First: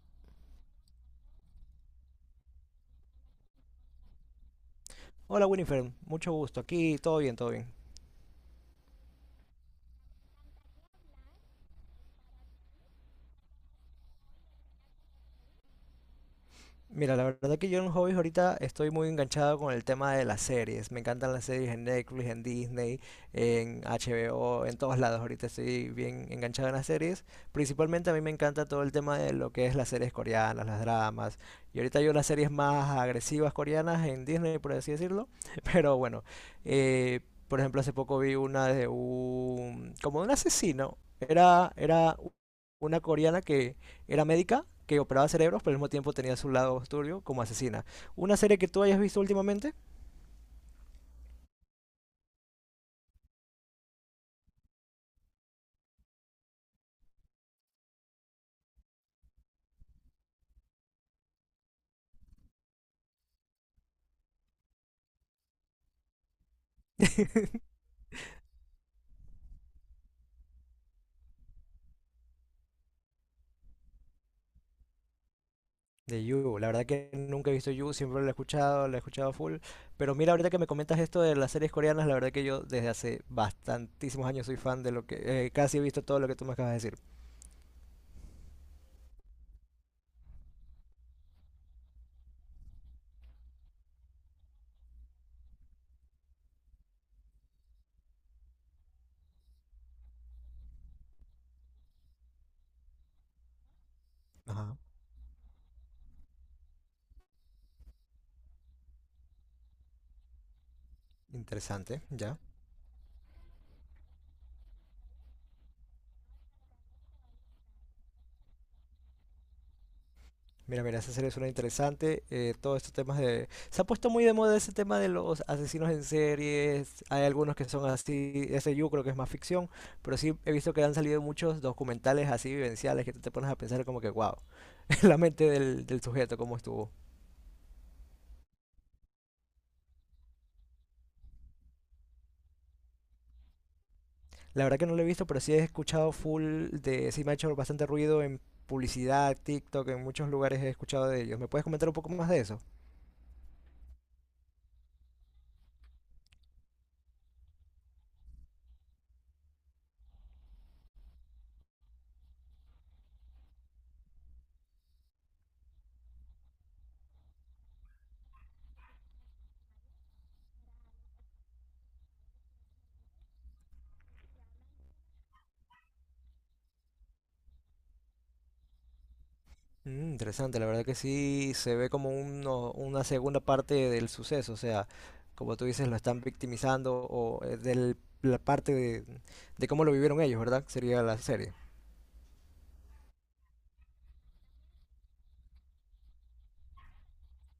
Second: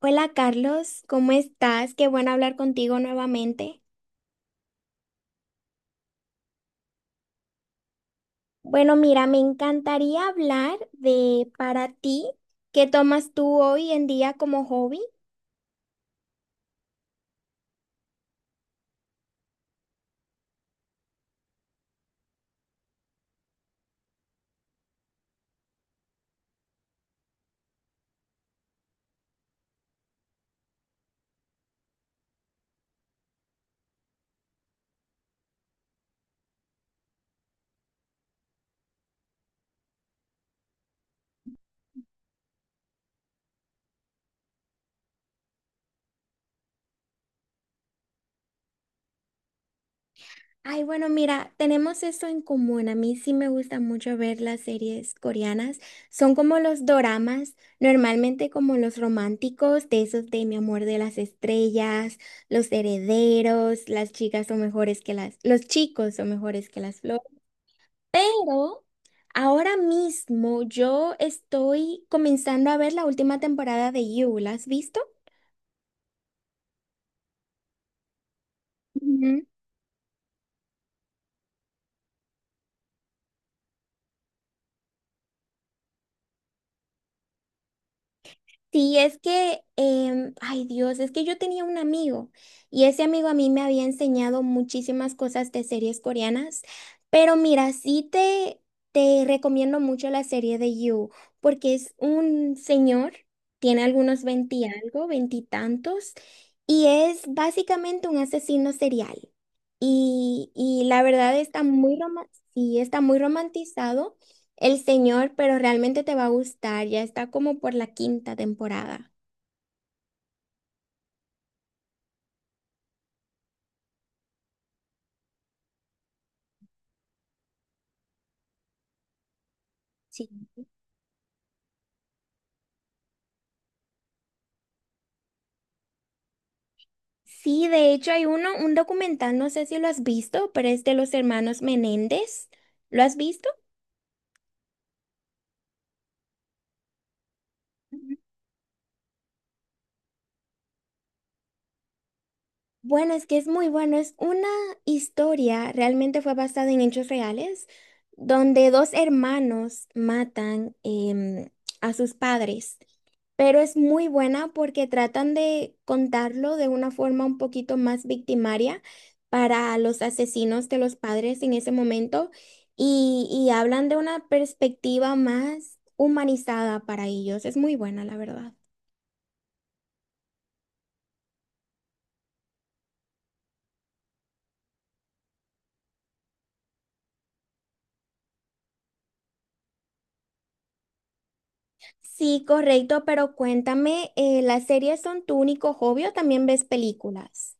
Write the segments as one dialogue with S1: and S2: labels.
S1: Hola Carlos, ¿cómo estás? Qué bueno hablar contigo nuevamente.
S2: Hola Winifred, mucho gusto. Aquí todo bien, todo bien.
S1: Bueno, mira, me encantaría hablar de para ti, ¿qué tomas tú hoy en día como hobby?
S2: Mira, la verdad que yo en hobbies ahorita estoy muy enganchado con el tema de las series. Me encantan las series en Netflix, en Disney, en HBO, en todos lados. Ahorita estoy bien enganchado en las series. Principalmente a mí me encanta todo el tema de lo que es las series coreanas, las dramas. Y ahorita yo las series más agresivas coreanas en Disney, por así decirlo. Pero bueno, eh, por ejemplo, hace poco vi una como de un asesino. Era una coreana que era médica que operaba cerebros, pero al mismo tiempo tenía su lado turbio como asesina. ¿Una serie que tú hayas visto últimamente?
S1: Ay, bueno, mira, tenemos eso en común. A mí sí me gusta mucho ver las series coreanas. Son como los doramas, normalmente como los románticos, de esos de Mi amor de las estrellas, Los herederos, las chicas son mejores que las, los chicos son mejores que las flores. Pero ahora mismo yo estoy comenzando a ver la última temporada de You. ¿La has visto?
S2: De You, la verdad que nunca he visto You, siempre la he
S1: Ujú.
S2: escuchado full. Pero mira, ahorita que me comentas esto de las series coreanas, la verdad que yo desde hace bastantísimos años soy fan casi he visto todo lo que tú me acabas de decir.
S1: Sí, es que, ay Dios, es que yo tenía un amigo y ese amigo a mí me había enseñado muchísimas cosas de series coreanas, pero mira, te recomiendo mucho la serie de You, porque es un señor, tiene algunos veinti
S2: Ajá.
S1: algo, veintitantos, y es básicamente un asesino serial. Y la verdad está muy,
S2: Interesante, ya.
S1: sí, está muy romantizado. El Señor, pero realmente te va a gustar, ya está como por la quinta temporada.
S2: Mira, mira, esa serie suena interesante. Todos estos temas se ha puesto muy de moda ese tema de los asesinos en series. Hay algunos que son así. Ese yo creo que es más ficción. Pero sí
S1: Sí.
S2: he visto que han salido muchos documentales así vivenciales que tú te pones a pensar como que, wow, la mente del sujeto, cómo estuvo.
S1: Sí, de hecho hay uno, un documental, no sé si lo has visto, pero es de los hermanos Menéndez. ¿Lo has visto?
S2: La verdad que no lo he visto, pero sí he escuchado. Sí me ha hecho bastante ruido en publicidad, TikTok, en muchos lugares he escuchado de ellos. ¿Me puedes comentar un poco más de eso?
S1: Bueno, es que es muy bueno. Es una historia, realmente fue basada en hechos reales, donde dos hermanos matan em, a sus padres. Pero es muy buena porque tratan de contarlo de una forma un poquito más victimaria para los asesinos de los padres en ese momento y hablan de una perspectiva más humanizada para ellos. Es muy buena, la verdad.
S2: Interesante, la verdad que sí se ve como una segunda parte del suceso, o sea, como tú dices, lo están victimizando o la parte de cómo lo vivieron ellos, ¿verdad? Sería la serie.
S1: Sí, correcto, pero cuéntame, ¿las series son tu único hobby o también ves películas?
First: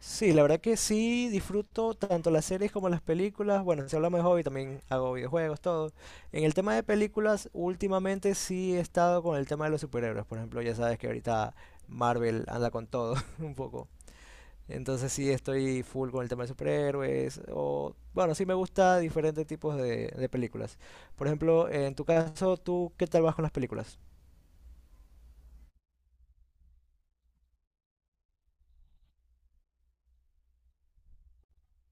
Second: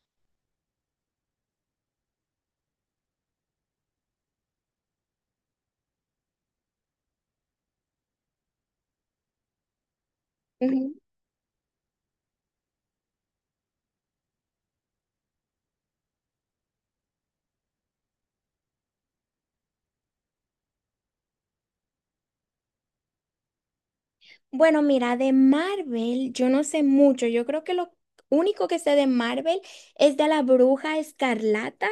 S2: Sí, la verdad que sí disfruto tanto las series como las películas. Bueno, si hablamos de hobby, también hago videojuegos, todo. En el tema de películas, últimamente sí he estado con el tema de los superhéroes. Por ejemplo, ya
S1: Ujú.
S2: sabes que ahorita Marvel anda con todo un poco. Entonces sí estoy full con el tema de superhéroes. O, bueno, sí me gusta diferentes tipos de películas. Por ejemplo, en tu caso, ¿tú qué tal vas con las películas?
S1: Bueno, mira, de Marvel yo no sé mucho. Yo creo que lo único que sé de Marvel es de la Bruja Escarlata.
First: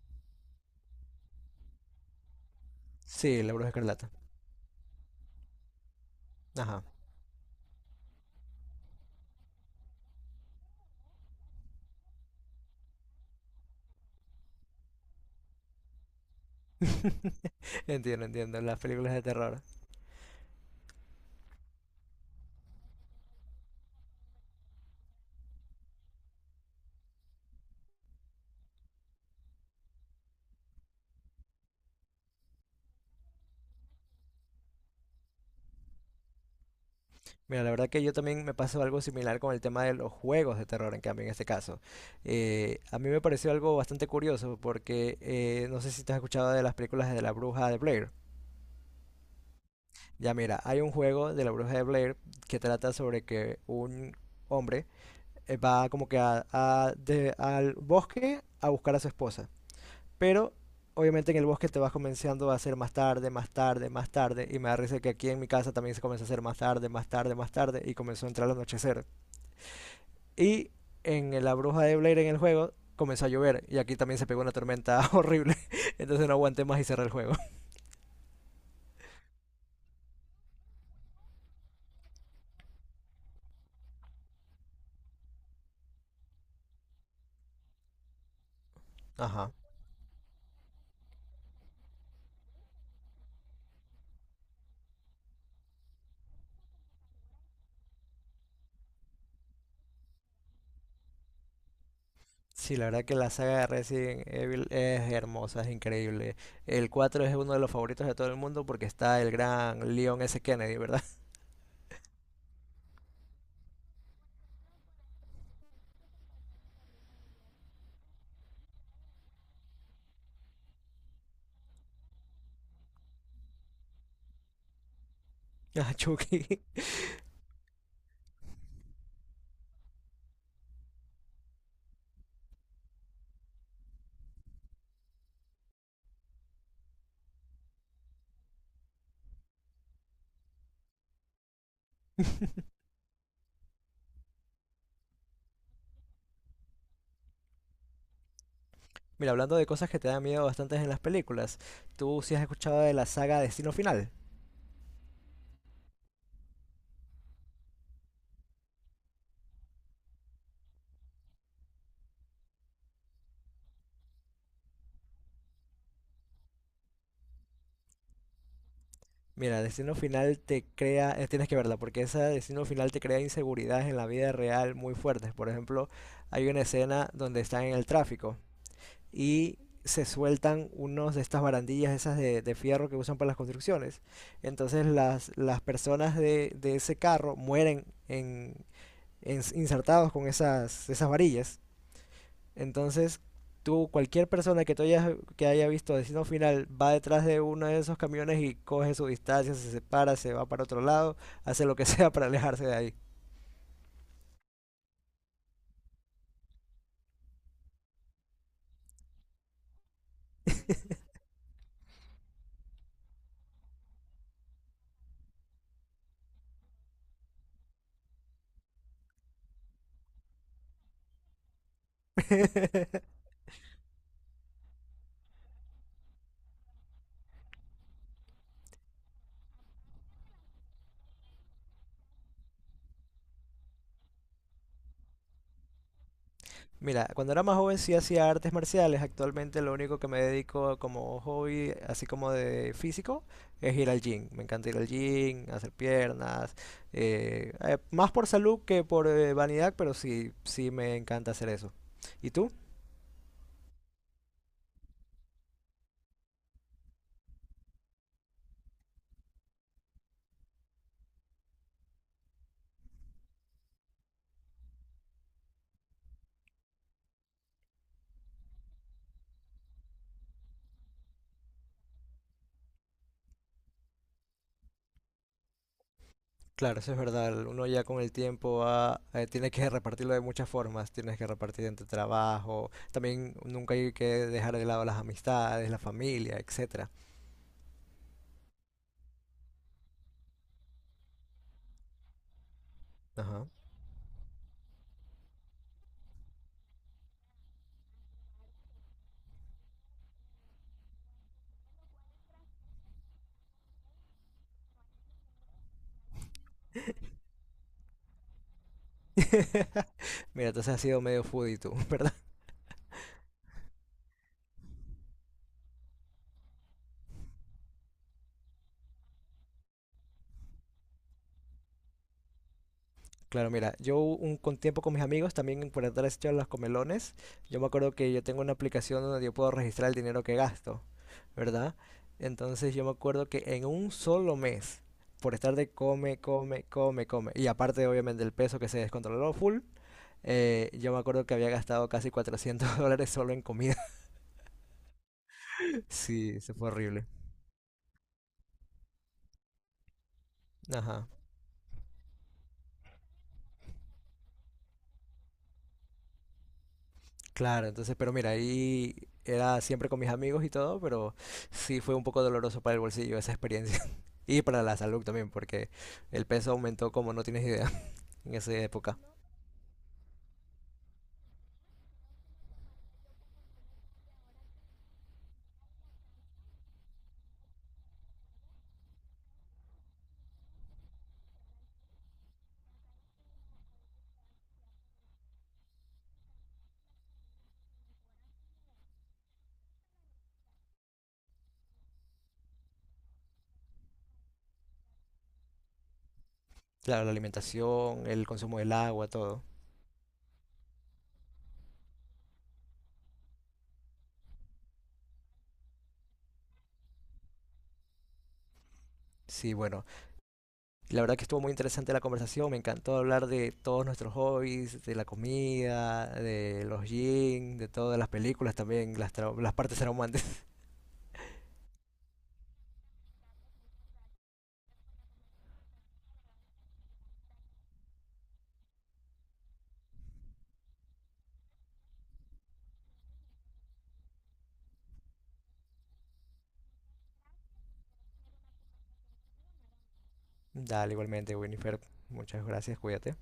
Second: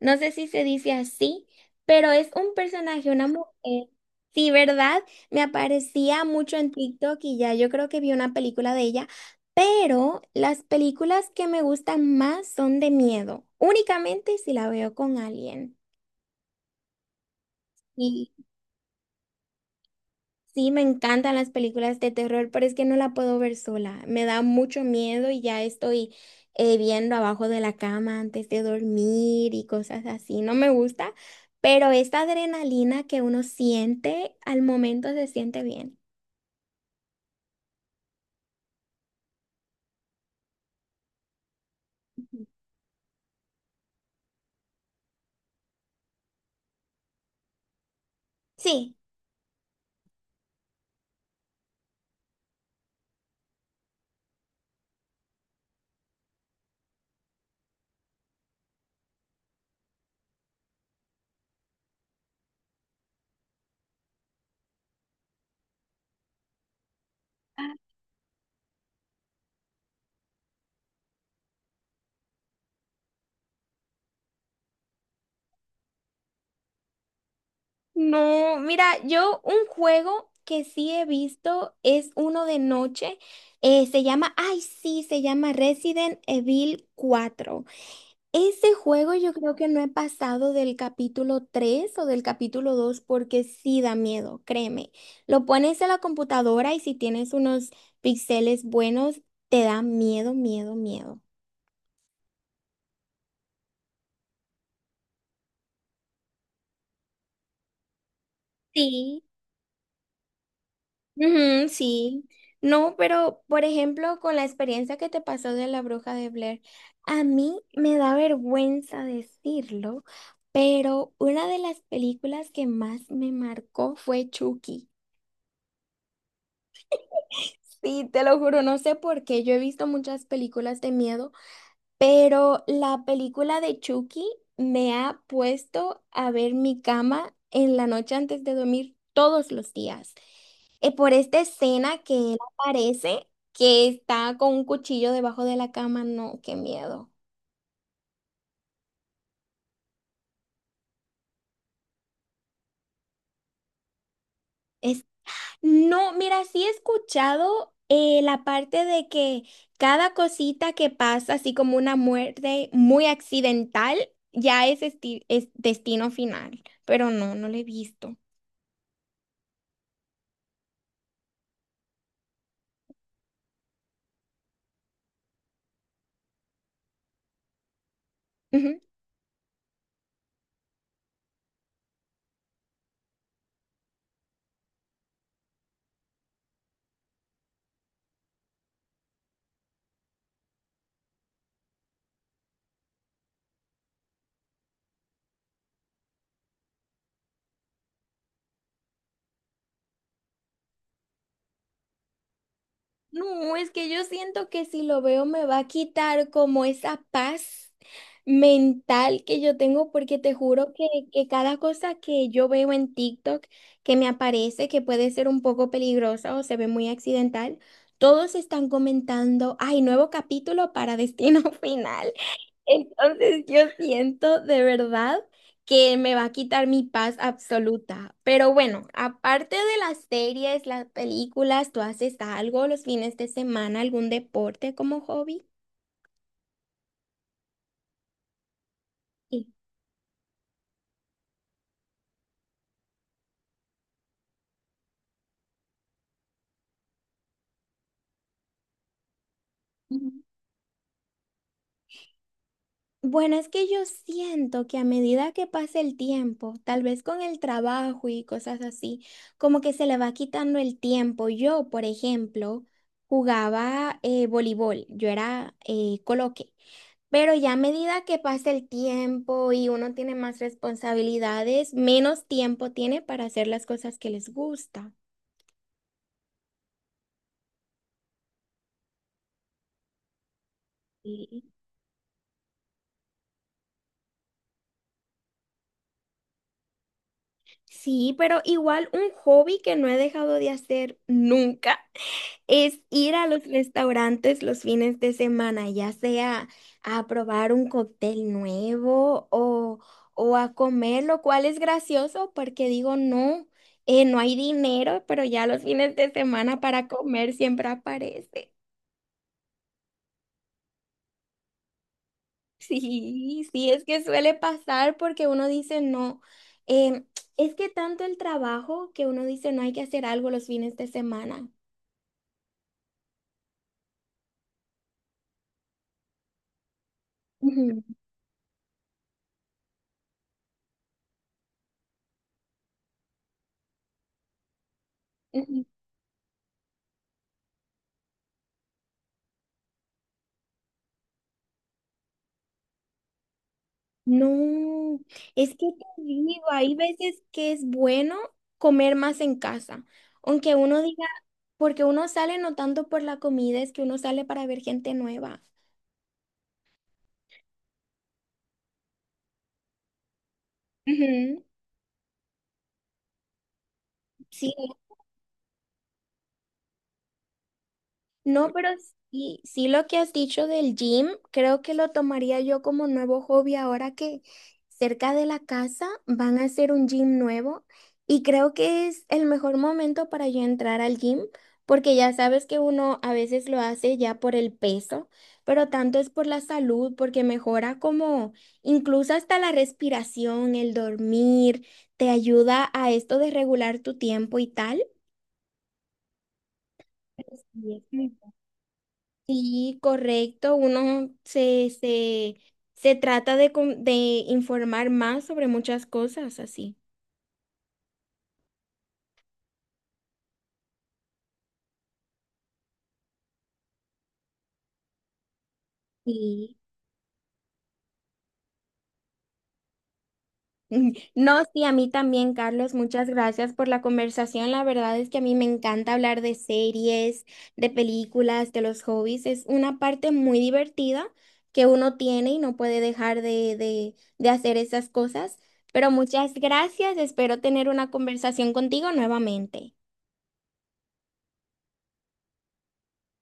S1: No sé si se dice así, pero es un personaje, una
S2: Sí, La Bruja
S1: mujer.
S2: Escarlata.
S1: Sí, ¿verdad? Me aparecía mucho en
S2: Ajá,
S1: TikTok y ya yo creo que vi una película de ella, pero las películas que me gustan más son de miedo, únicamente si la veo con alguien.
S2: entiendo, entiendo, las películas de terror.
S1: Sí, me encantan las películas de terror, pero es que no la puedo ver sola. Me da mucho miedo y ya estoy viendo abajo de la cama antes de dormir y cosas así. No me gusta, pero esta adrenalina que uno siente al momento se siente bien.
S2: Mira, la verdad que yo también me pasó algo similar con el tema de los juegos de terror, en cambio, en este caso. A mí me pareció algo bastante curioso porque no sé si te has escuchado de las películas de la Bruja de Blair.
S1: Sí,
S2: Ya mira, hay un juego de la Bruja de Blair que trata sobre que un hombre va como que al bosque a buscar a su esposa. Pero obviamente en el bosque te vas comenzando a hacer más tarde, más tarde, más tarde. Y me da risa que aquí en mi casa también se comenzó a hacer más tarde, más tarde, más tarde. Y comenzó a entrar el anochecer. Y en la Bruja de Blair en el juego comenzó a llover. Y aquí también se pegó una tormenta horrible. Entonces no aguanté más y cerré el juego.
S1: no, mira, yo un juego que sí he visto es uno de noche, se llama, ay sí, se llama Resident Evil cuatro. Ese juego yo
S2: Ajá.
S1: creo que no he pasado del capítulo 3 o del capítulo 2 porque sí da miedo, créeme. Lo pones en la computadora y si tienes unos píxeles buenos, te da miedo, miedo, miedo.
S2: Sí, la verdad que la saga de Resident Evil es hermosa, es increíble. El 4 es uno de los favoritos de todo el mundo porque está
S1: Sí.
S2: el gran Leon S. Kennedy, ¿verdad?
S1: Ujú, sí. No, pero por ejemplo, con la experiencia que te pasó de la bruja de Blair, a mí me da vergüenza decirlo, pero una de las películas que más me marcó fue Chucky.
S2: Ah, Chucky.
S1: Sí, te lo juro, no sé por qué. Yo he visto muchas películas de miedo, pero la película de Chucky me ha puesto a ver mi cama en la noche antes de dormir todos los días. Por esta escena que él aparece, que está con un cuchillo debajo de la cama, no, qué miedo.
S2: Mira, hablando de cosas que te dan miedo bastantes en las películas, ¿tú sí has escuchado de la saga Destino Final?
S1: Es No, mira, sí he escuchado la parte de que cada cosita que pasa, así como una muerte muy accidental, ya es, es destino final, pero no, no lo he visto.
S2: Mira, Destino Final te crea, tienes que verla, porque esa Destino Final te crea inseguridades en la vida real muy fuertes. Por ejemplo, hay una escena donde están en el tráfico y se sueltan unos de estas barandillas, esas de fierro que usan para las construcciones. Entonces las personas de ese carro mueren en, insertados con esas varillas. Entonces, tú, cualquier persona que haya visto Destino Final va detrás de uno de esos camiones y coge su distancia, se separa, se va para otro lado, hace lo que sea para alejarse de ahí.
S1: No, es que yo siento que si lo veo me va a quitar como esa paz mental que yo tengo, porque te juro que cada cosa que yo veo en TikTok que me aparece, que puede ser un poco peligrosa o se ve muy accidental, todos están comentando, ay, nuevo capítulo para Destino Final. Entonces yo siento de verdad que me va a quitar mi paz absoluta. Pero bueno, aparte de las series, las películas, ¿tú haces algo los fines de semana, algún deporte como hobby?
S2: Mira, cuando era más joven sí hacía artes marciales.
S1: Sí.
S2: Actualmente lo único que me dedico como hobby, así como de físico, es ir al gym. Me encanta ir al gym, hacer piernas. Más por salud que por vanidad, pero
S1: Ujú.
S2: sí, sí me encanta hacer eso. ¿Y tú?
S1: Bueno, es que yo siento que a medida que pasa el tiempo, tal vez con el trabajo y cosas así, como que se le va quitando el tiempo. Yo, por ejemplo, jugaba voleibol, yo era coloque. Pero ya a medida que pasa el tiempo y uno tiene más responsabilidades, menos tiempo tiene para hacer las cosas que les gusta.
S2: Claro, eso es verdad. Uno ya con el tiempo va, tiene que repartirlo de muchas formas. Tienes que
S1: Sí.
S2: repartir entre trabajo. También nunca hay que dejar de lado las amistades, la familia, etcétera.
S1: Sí, pero igual un hobby que no he dejado de hacer nunca es ir a los
S2: Ajá.
S1: restaurantes los fines de semana, ya sea a probar un cóctel nuevo o a comer, lo cual es gracioso porque digo, no, no hay dinero, pero ya los fines de semana para comer siempre aparece.
S2: Mira, entonces has sido medio foodie tú, ¿verdad?
S1: Sí, sí, es que suele pasar porque uno dice no. em, es que tanto el trabajo que uno dice no hay que hacer algo los fines de semana.
S2: Claro, mira, yo un con tiempo con mis amigos también por entrar a los comelones. Yo me
S1: Ujú,
S2: acuerdo que yo tengo una aplicación donde yo puedo registrar el dinero que gasto. ¿Verdad? Entonces yo me acuerdo que en un solo mes, por estar
S1: ujú.
S2: de come, come, come, come, y aparte obviamente el peso que se descontroló full, yo me acuerdo que había gastado casi 400 dólares solo en comida.
S1: No, es que te
S2: Sí,
S1: digo,
S2: eso fue
S1: hay
S2: horrible.
S1: veces que es bueno comer más en casa, aunque uno diga,
S2: Ajá.
S1: porque uno sale no tanto por la comida, es que uno sale para ver gente nueva.
S2: Claro, entonces, pero mira, ahí era siempre con mis amigos y todo, pero
S1: Ujú,
S2: sí fue un poco doloroso para el bolsillo esa experiencia. Y
S1: sí.
S2: para la salud también, porque el peso aumentó como no tienes idea en
S1: No,
S2: esa
S1: pero
S2: época.
S1: sí, sí lo que has dicho del gym, creo que lo tomaría yo como nuevo hobby ahora que cerca de la casa van a hacer un gym nuevo y creo que es el mejor momento para yo entrar al gym porque ya sabes que uno a veces lo hace ya por el peso, pero tanto es por la salud porque mejora como incluso hasta la respiración, el dormir, te ayuda a esto de regular tu tiempo y tal.
S2: Claro, la
S1: Sí,
S2: alimentación, el
S1: es
S2: consumo del agua, todo.
S1: sí, correcto. Uno se trata de, de informar más sobre muchas cosas así.
S2: Sí, bueno, la verdad que estuvo muy interesante la conversación, me encantó hablar de todos nuestros hobbies, de la comida,
S1: Sí.
S2: de los jeans, de todas las películas también, las partes traumantes.
S1: No, sí, a mí también, Carlos. Muchas gracias por la conversación. La verdad es que a mí me encanta hablar de series, de películas, de los hobbies. Es una parte muy divertida que uno tiene y no puede dejar de hacer esas cosas. Pero muchas gracias. Espero tener una conversación contigo nuevamente.
S2: Dale, igualmente, Winifred, muchas gracias, cuídate.